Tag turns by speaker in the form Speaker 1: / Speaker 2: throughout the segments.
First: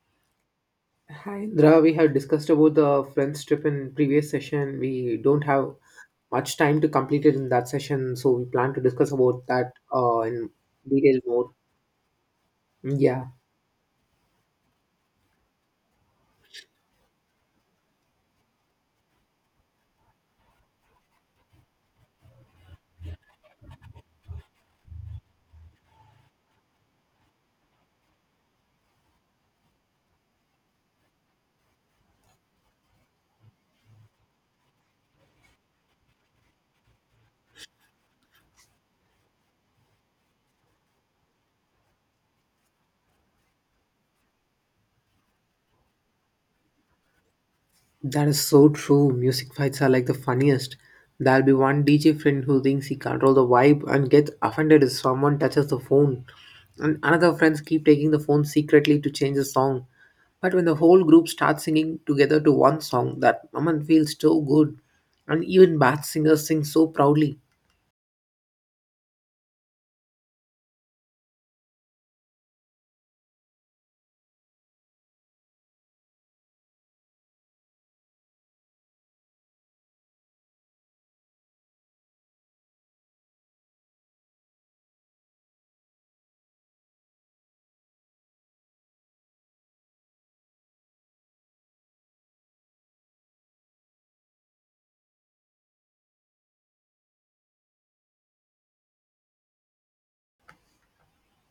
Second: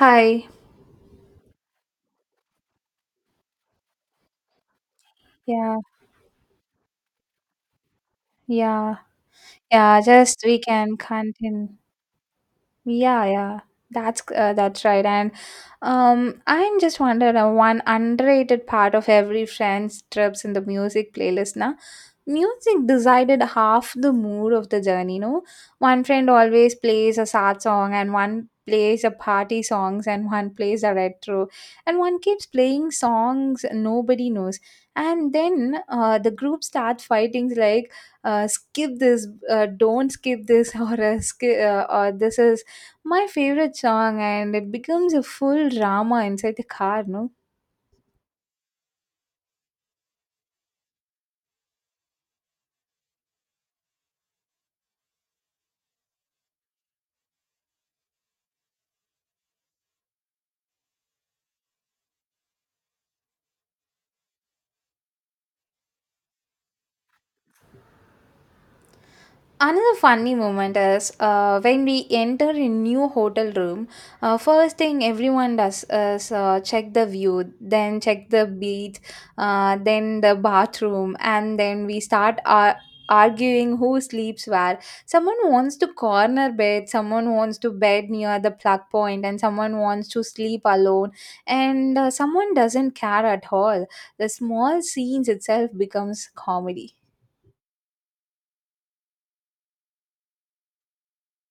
Speaker 1: Hi.
Speaker 2: Hi, Indra. We had discussed about the friends trip in previous session. We don't have
Speaker 1: Yeah,
Speaker 2: much time to complete it in that session, so we plan to
Speaker 1: yeah,
Speaker 2: discuss about that
Speaker 1: yeah. Just
Speaker 2: in
Speaker 1: we can
Speaker 2: detail more.
Speaker 1: continue. Yeah,
Speaker 2: Yeah.
Speaker 1: yeah, that's right. And I'm just wondering one underrated part of every friend's trips in the music playlist. Na. Music decided half the mood of the journey. No, one friend always plays a sad song, and one plays a party songs, and one plays a retro, and one keeps playing songs nobody knows. And then the group starts fighting like skip this, don't skip this, or skip, or this is my favorite song, and it becomes a full drama inside the car, no?
Speaker 2: That is so true. Music fights are like the funniest. There'll be one DJ friend who thinks he control the vibe and gets offended if someone touches the phone. And another friends keep taking the phone secretly to change the song. But when the whole group starts singing together to one song, that moment feels so good. And even bad singers sing so proudly.
Speaker 1: Another funny moment is when we enter a new hotel room, first thing everyone does is check the view, then check the beach, then the bathroom, and then we arguing who sleeps where. Someone wants to corner bed, someone wants to bed near the plug point, and someone wants to sleep alone, and someone doesn't care at all. The small scenes itself becomes comedy.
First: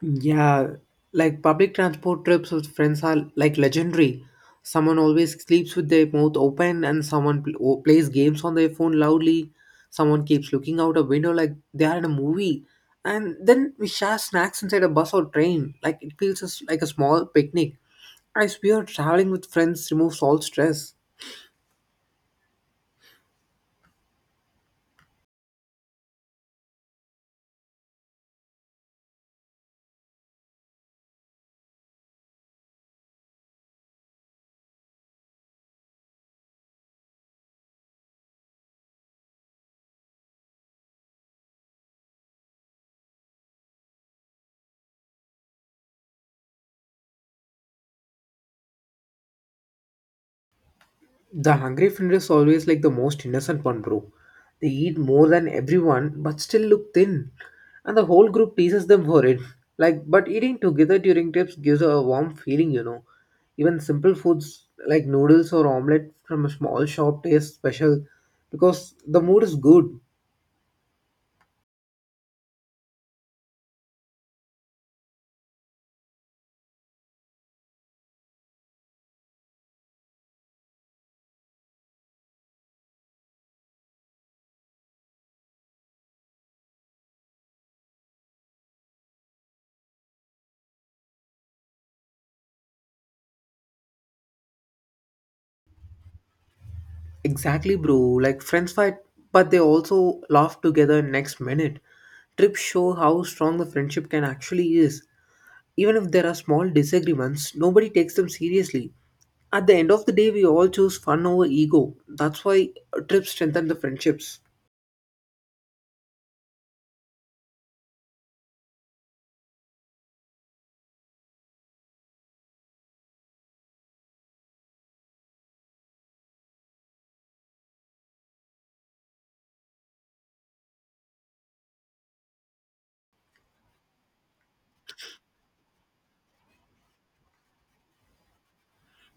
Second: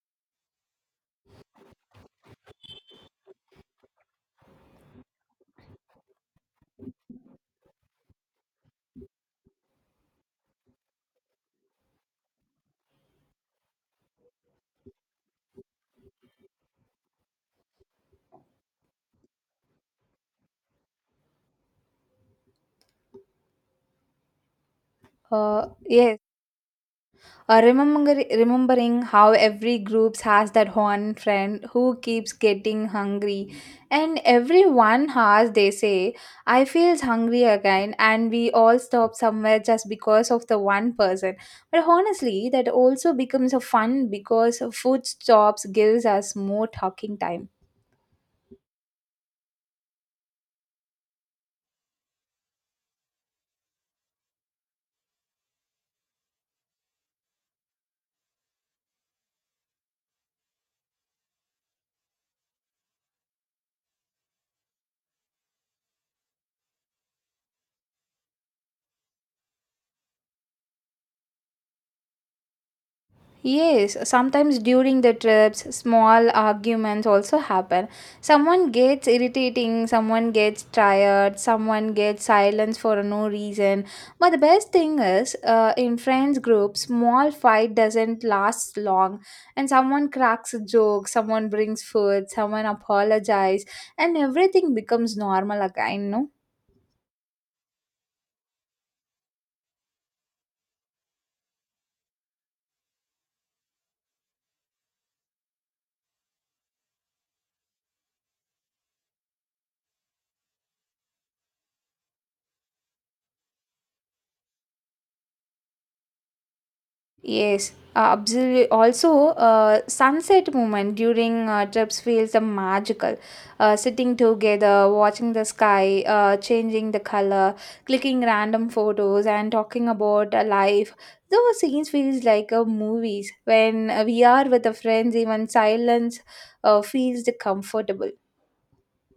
Speaker 2: Yeah, like public transport trips with friends are like legendary. Someone always sleeps with their mouth open, and someone plays games on their phone loudly. Someone keeps looking out a window like they are in a movie. And then we share snacks inside a bus or train. Like it like a small picnic. I swear, traveling with friends removes all stress.
Speaker 1: Yes. Remembering how every group has that one friend who keeps getting hungry, and every 1 hour they say, "I feels hungry again," and we all stop somewhere just because of the one person. But honestly, that also becomes a fun because food stops gives us more talking time.
Speaker 2: The hungry friend is always like the most innocent one, bro. They eat more than everyone but still look thin. And the whole group teases them for it. Like, but eating together during trips gives a warm feeling, you know. Even simple foods like noodles or omelette from a small shop taste special because the mood is good.
Speaker 1: Yes, sometimes during the trips, small arguments also happen. Someone gets irritating, someone gets tired, someone gets silence for no reason. But the best thing is, in friends group, small fight doesn't last long, and someone cracks a joke, someone brings food, someone apologizes, and everything becomes normal again. No.
Speaker 2: Exactly, bro. Like, friends fight, but they also laugh together next minute. Trips show how strong the friendship can actually is. Even if there are small disagreements, nobody takes them seriously. At the end of the day, we all choose fun over ego. That's why trips strengthen the friendships.
Speaker 1: Yes, absolutely. Also, sunset moment during trips feels magical. Sitting together, watching the sky, changing the color, clicking random photos, and talking about life. Those scenes feels like movies. When we are with the friends, even silence feels comfortable.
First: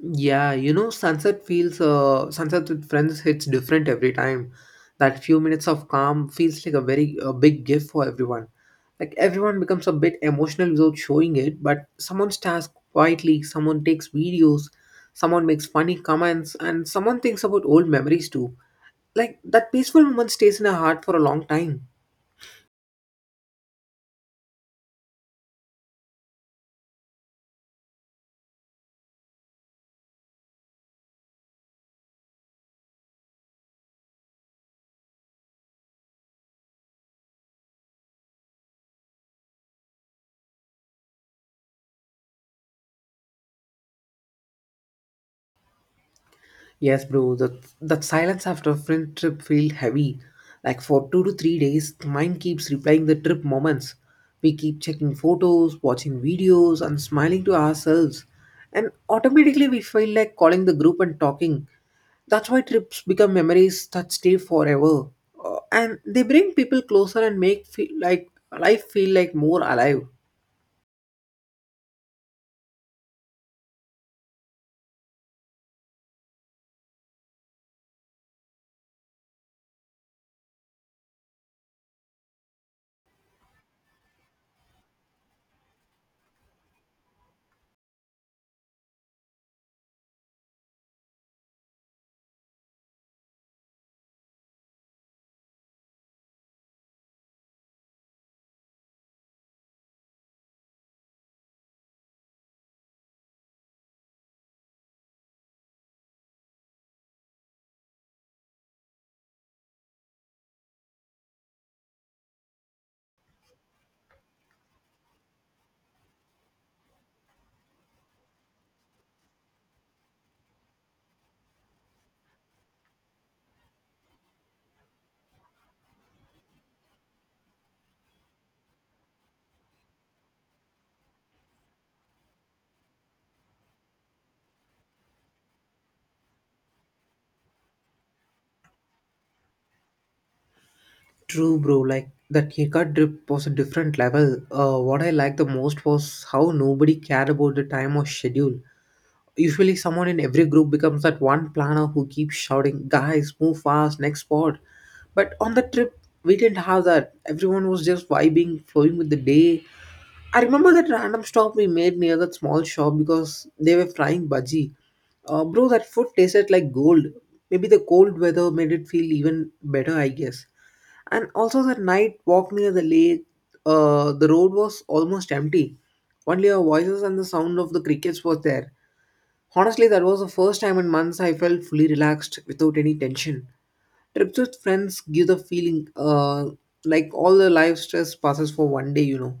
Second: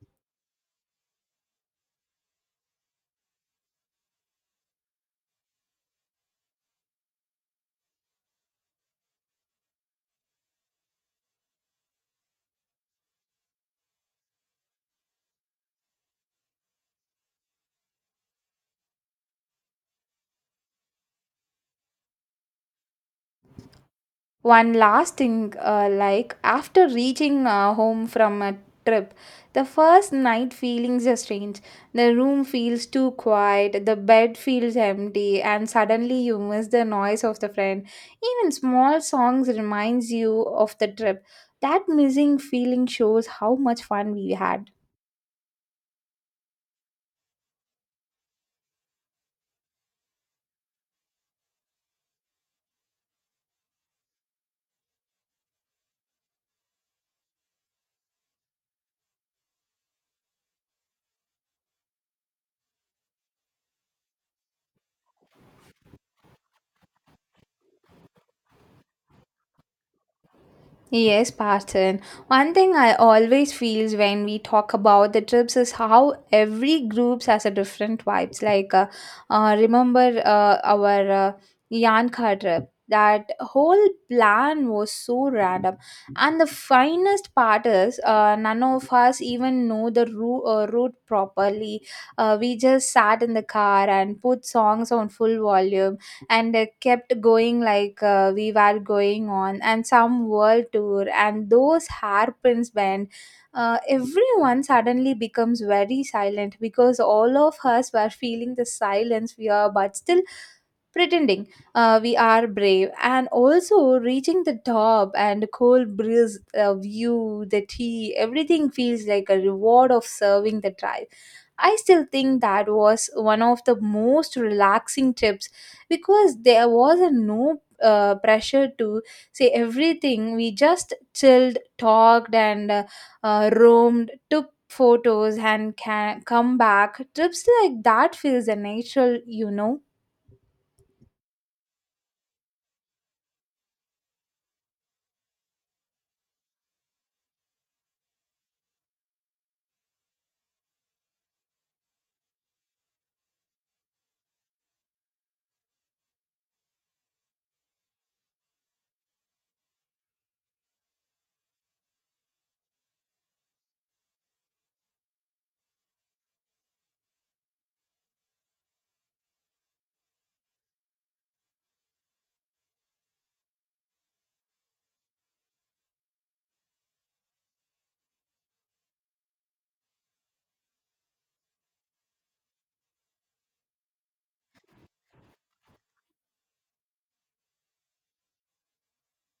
Speaker 2: Yeah, you know, sunset with friends hits different every time. That few minutes of calm feels like a very a big gift for everyone. Like everyone becomes a bit emotional without showing it, but someone stares quietly, someone takes videos, someone makes funny comments, and someone thinks about old memories too. Like that peaceful moment stays in our heart for a long time.
Speaker 1: One last thing, like after reaching home from a trip, the first night feelings are strange. The room feels too quiet, the bed feels empty, and suddenly you miss the noise of the friend. Even small songs reminds you of the trip. That missing feeling shows how much fun we had.
Speaker 2: Yes, bro, that silence after a friend trip feel heavy. Like for 2 to 3 days, the mind keeps replaying the trip moments. We keep checking photos, watching videos, and smiling to ourselves. And automatically we feel like calling the group and talking. That's why trips become memories that stay forever. And they bring people closer and make feel like life feel like more alive.
Speaker 1: Yes, Parton. One thing I always feels when we talk about the trips is how every groups has a different vibes. Like, remember our Yanka trip? That whole plan was so random, and the finest part is none of us even know the route properly. We just sat in the car and put songs on full volume and kept going like we were going on and some world tour, and those hairpins bend, everyone suddenly becomes very silent because all of us were feeling the silence we are, but still pretending we are brave and also reaching the top, and cold breeze, view, the tea, everything feels like a reward of serving the tribe. I still think that was one of the most relaxing trips because there was a no pressure to say everything. We just chilled, talked, and roamed, took photos, and can come back. Trips like that feels a natural, you know.
Speaker 2: True, bro. Like that haircut drip was a different level. What I liked the most was how nobody cared about the time or schedule. Usually, someone in every group becomes that one planner who keeps shouting, "Guys, move fast, next spot." But on the trip, we didn't have that. Everyone was just vibing, flowing with the day. I remember that random stop we made near that small shop because they were frying budgie. Bro, that food tasted like gold. Maybe the cold weather made it feel even better, I guess. And also that night walk near the lake, the road was almost empty. Only our voices and the sound of the crickets was there. Honestly, that was the first time in months I felt fully relaxed without any tension. Trips with friends give the feeling, like all the life stress passes for one day, you know.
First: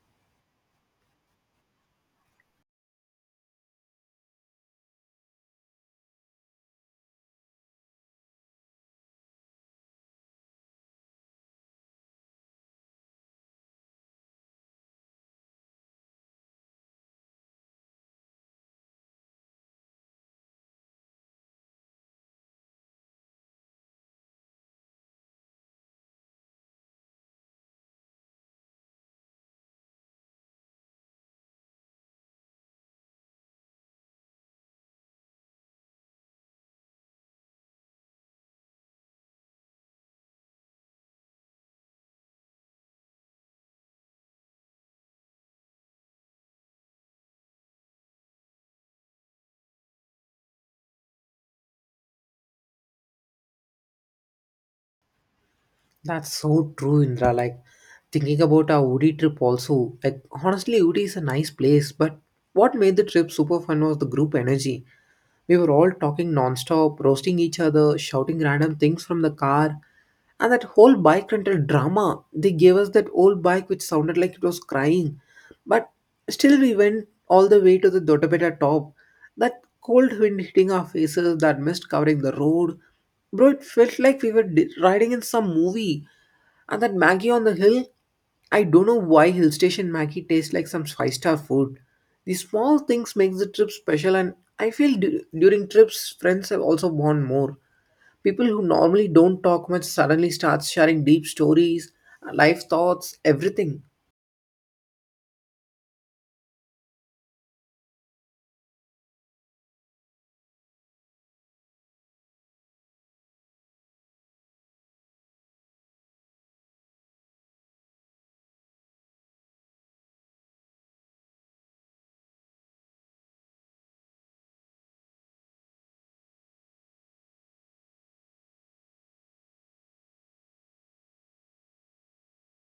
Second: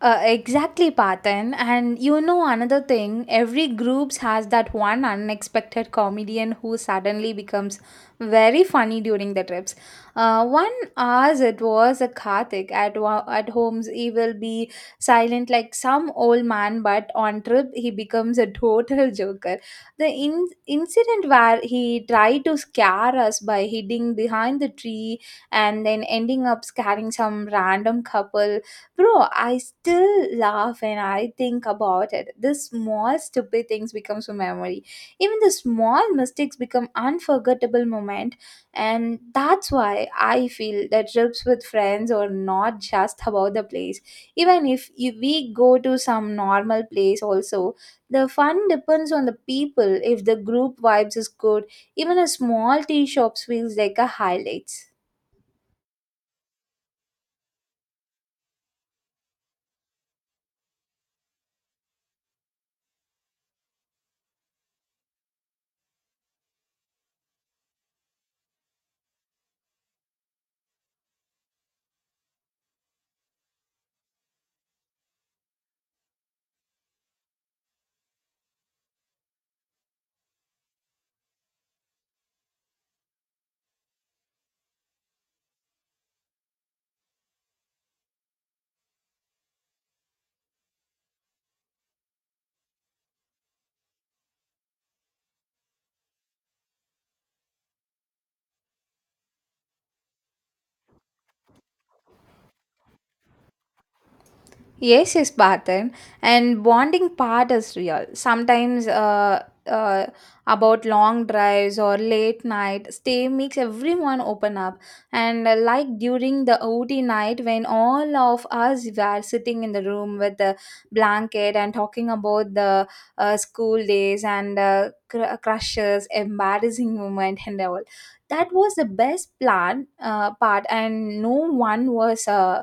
Speaker 1: Exactly, Patan. And you know another thing, every groups has that one unexpected comedian who suddenly becomes very funny during the trips. One, as it was a Karthik at at homes, he will be silent like some old man, but on trip he becomes a total joker. The incident where he tried to scare us by hiding behind the tree and then ending up scaring some random couple. Bro, I still laugh and I think about it. The small stupid things becomes a memory. Even the small mistakes become unforgettable moment, and that's why I feel that trips with friends are not just about the place. Even if we go to some normal place also, the fun depends on the people. If the group vibes is good, even a small tea shops feels like a highlights.
Speaker 2: That's so true, Indra. Like thinking about our Udi trip also. Like honestly, Udi is a nice place, but what made the trip super fun was the group energy. We were all talking nonstop, roasting each other, shouting random things from the car. And that whole bike rental drama, they gave us that old bike which sounded like it was crying. But still, we went all the way to the Dottapeta top. That cold wind hitting our faces, that mist covering the road. Bro, it felt like we were riding in some movie. And that Maggie on the hill, I don't know why Hill Station Maggie tastes like some five-star food. These small things makes the trip special and I feel during trips friends have also bond more. People who normally don't talk much suddenly starts sharing deep stories, life thoughts, everything.
Speaker 1: Yes, yes, Parthen. And bonding part is real. Sometimes about long drives or late night stay makes everyone open up. And like during the OT night when all of us were sitting in the room with the blanket and talking about the school days and crushes, embarrassing moment and all. That was the best plan part, and no one was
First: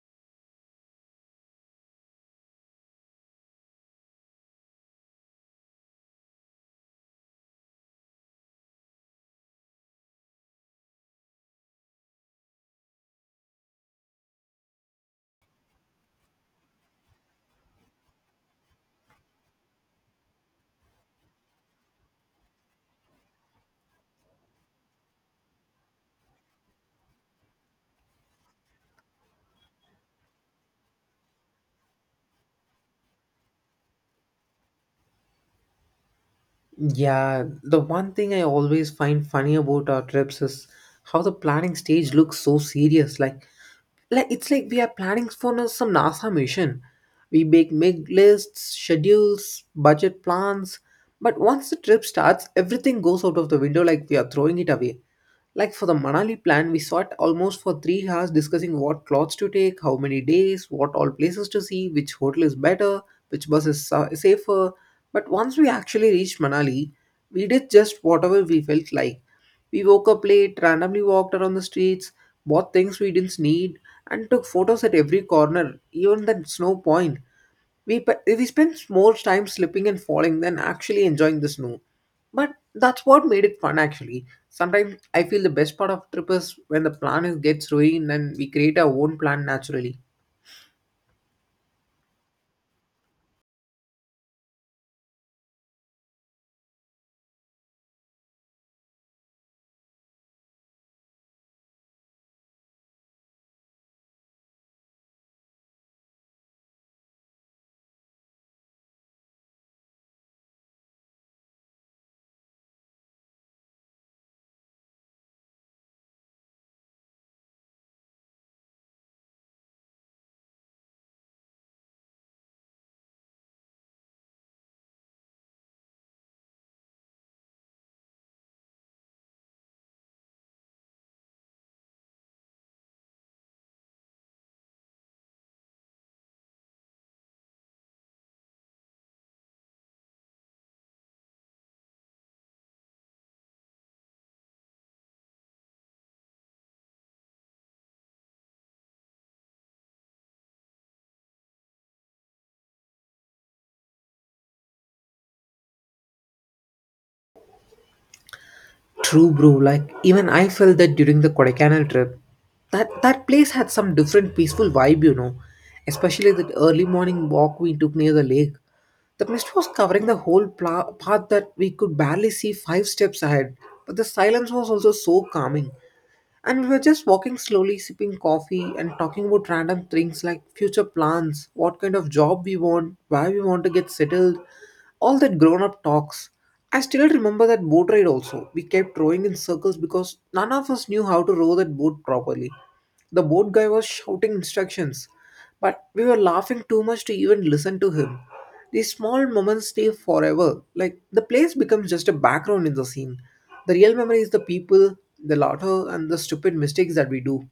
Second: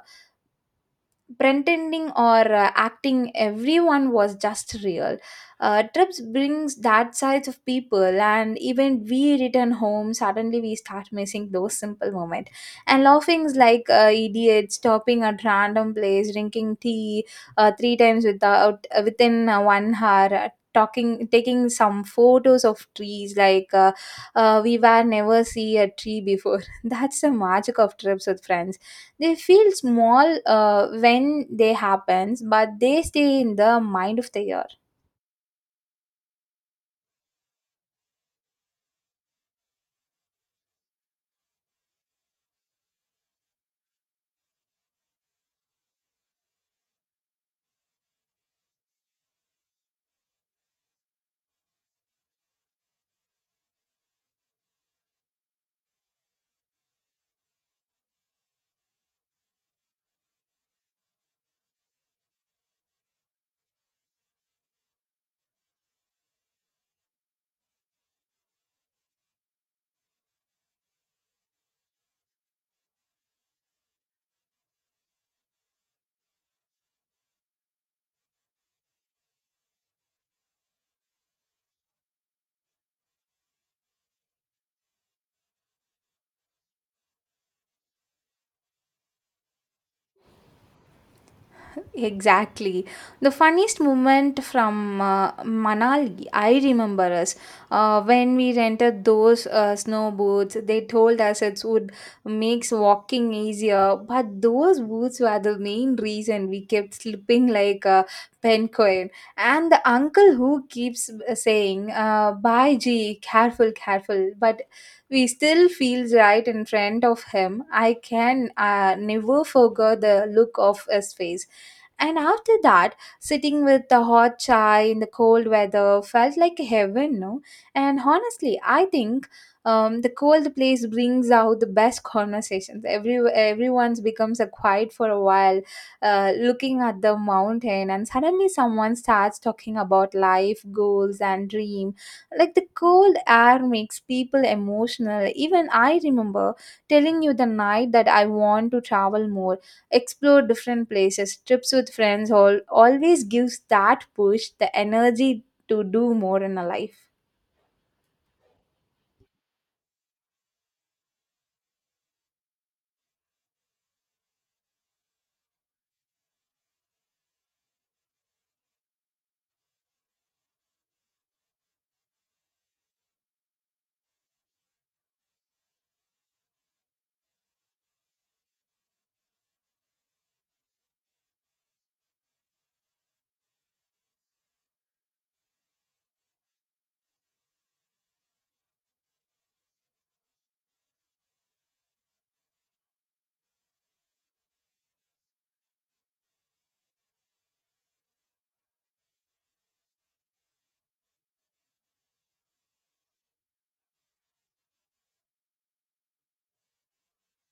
Speaker 1: pretending or acting. Everyone was just real. Trips brings that sides of people, and even we return home suddenly we start missing those simple moments and laughings like idiots, stopping at random place drinking tea three times without within 1 hour, talking, taking some photos of trees like we were never see a tree before. That's the magic of trips with friends. They feel small when they happens, but they stay in the mind of the year.
Speaker 2: Yeah, the one thing I always find funny about our trips is how the planning stage looks so serious. Like, it's like we are planning for some NASA mission. We make lists, schedules, budget plans, but once the trip starts, everything goes out of the window like we are throwing it away. Like for the Manali plan, we sat almost for 3 hours discussing what clothes to take, how many days, what all places to see, which hotel is better, which bus is safer, but once we actually reached Manali, we did just whatever we felt like. We woke up late, randomly walked around the streets, bought things we didn't need, and took photos at every corner, even the snow point. We spent more time slipping and falling than actually enjoying the snow. But that's what made it fun actually. Sometimes I feel the best part of trip is when the plan gets ruined and we create our own plan naturally.
Speaker 1: Exactly. The funniest moment from Manali, I remember us when we rented those snow boots. They told us it would makes walking easier, but those boots were the main reason we kept slipping like a penguin. And the uncle who keeps saying, "Bye, G, careful, careful," but we still feels right in front of him. I can never forget the look of his face, and after that, sitting with the hot chai in the cold weather felt like heaven, no? And honestly, I think the cold place brings out the best conversations. Everyone's becomes a quiet for a while, looking at the mountain, and suddenly someone starts talking about life goals and dream. Like the cold air makes people emotional. Even I remember telling you the night that I want to travel more, explore different places. Trips with friends all always gives that push, the energy to do more in a life.
Speaker 2: True, bro. Like even I felt that during the Kodaikanal trip. That place had some different peaceful vibe, you know. Especially that early morning walk we took near the lake. The mist was covering the whole path that we could barely see five steps ahead. But the silence was also so calming. And we were just walking slowly, sipping coffee and talking about random things like future plans, what kind of job we want, where we want to get settled, all that grown up talks. I still remember that boat ride also. We kept rowing in circles because none of us knew how to row that boat properly. The boat guy was shouting instructions, but we were laughing too much to even listen to him. These small moments stay forever. Like the place becomes just a background in the scene. The real memory is the people, the laughter, and the stupid mistakes that we do.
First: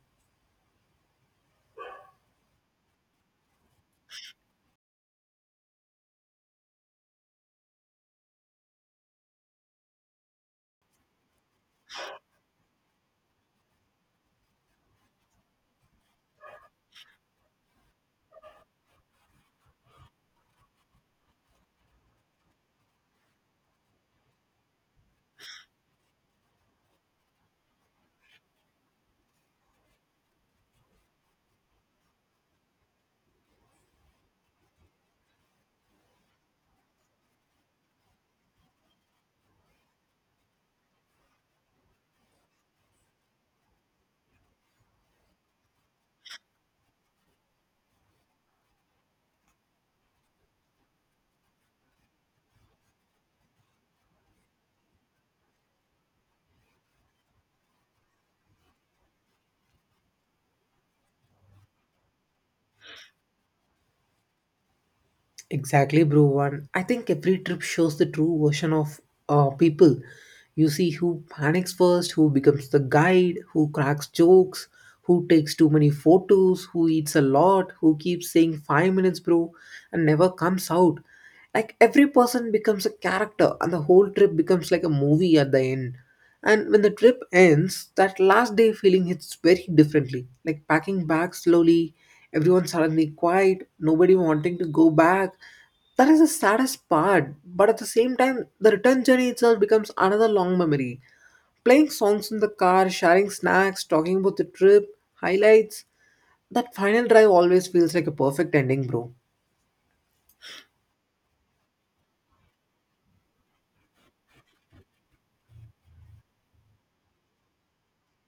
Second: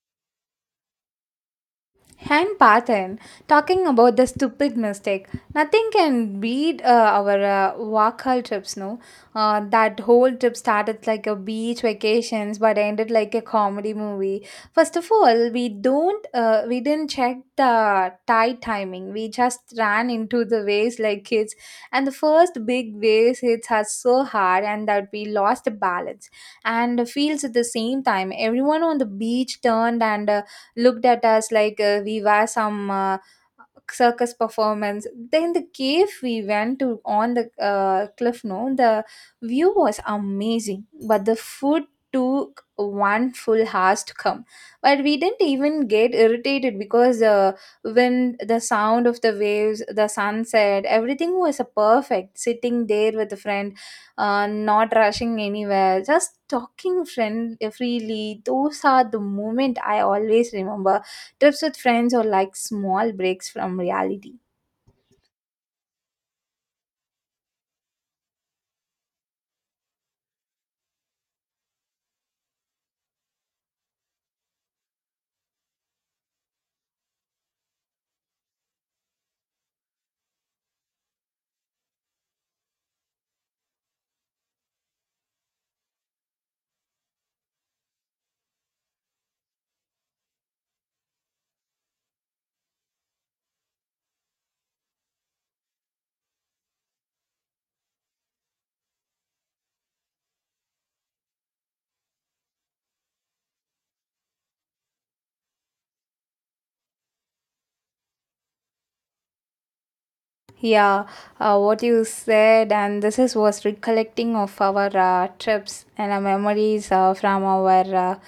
Speaker 1: And Pathan, talking about the stupid mistake, nothing can beat our Wakal trips, no? That whole trip started like a beach vacations, but ended like a comedy movie. First of all, we didn't check the tide timing. We just ran into the waves like kids, and the first big waves hits us so hard, and that we lost the balance and feels at the same time. Everyone on the beach turned and looked at us like we were some circus performance. Then the cave we went to on the cliff, no, the view was amazing, but the food took one full hours to come, but we didn't even get irritated because the wind, the sound of the waves, the sunset, everything was perfect. Sitting there with a friend, not rushing anywhere, just talking friend freely. Those are the moment I always remember. Trips with friends or like small breaks from reality.
Speaker 2: Exactly, bro. One, I think every trip shows the true version of people. You see who panics first, who becomes the guide, who cracks jokes, who takes too many photos, who eats a lot, who keeps saying 5 minutes, bro, and never comes out. Like every person becomes a character, and the whole trip becomes like a movie at the end. And when the trip ends, that last day feeling hits very differently. Like packing bags slowly, everyone suddenly quiet, nobody wanting to go back. That is the saddest part, but at the same time, the return journey itself becomes another long memory. Playing songs in the car, sharing snacks, talking about the trip, highlights. That final drive always feels like a perfect ending, bro.
Speaker 1: Yeah, what you said, and this is was recollecting of our trips and our memories from our uh,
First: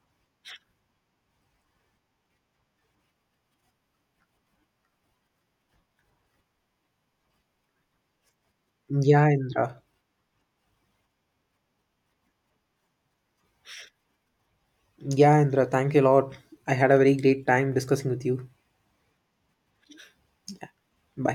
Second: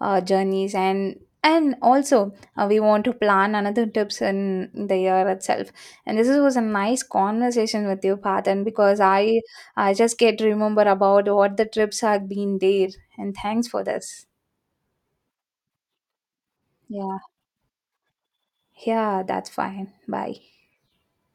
Speaker 1: uh, journeys, and also we want to plan another trips in the year itself. And this was a nice conversation with you, Patan, because
Speaker 2: Yeah,
Speaker 1: I
Speaker 2: Indra.
Speaker 1: I just get to remember about what the trips have been there, and thanks for this.
Speaker 2: Yeah, Indra, thank you a lot. I had a very
Speaker 1: Yeah,
Speaker 2: great time discussing with you.
Speaker 1: yeah, that's fine. Bye.
Speaker 2: Bye.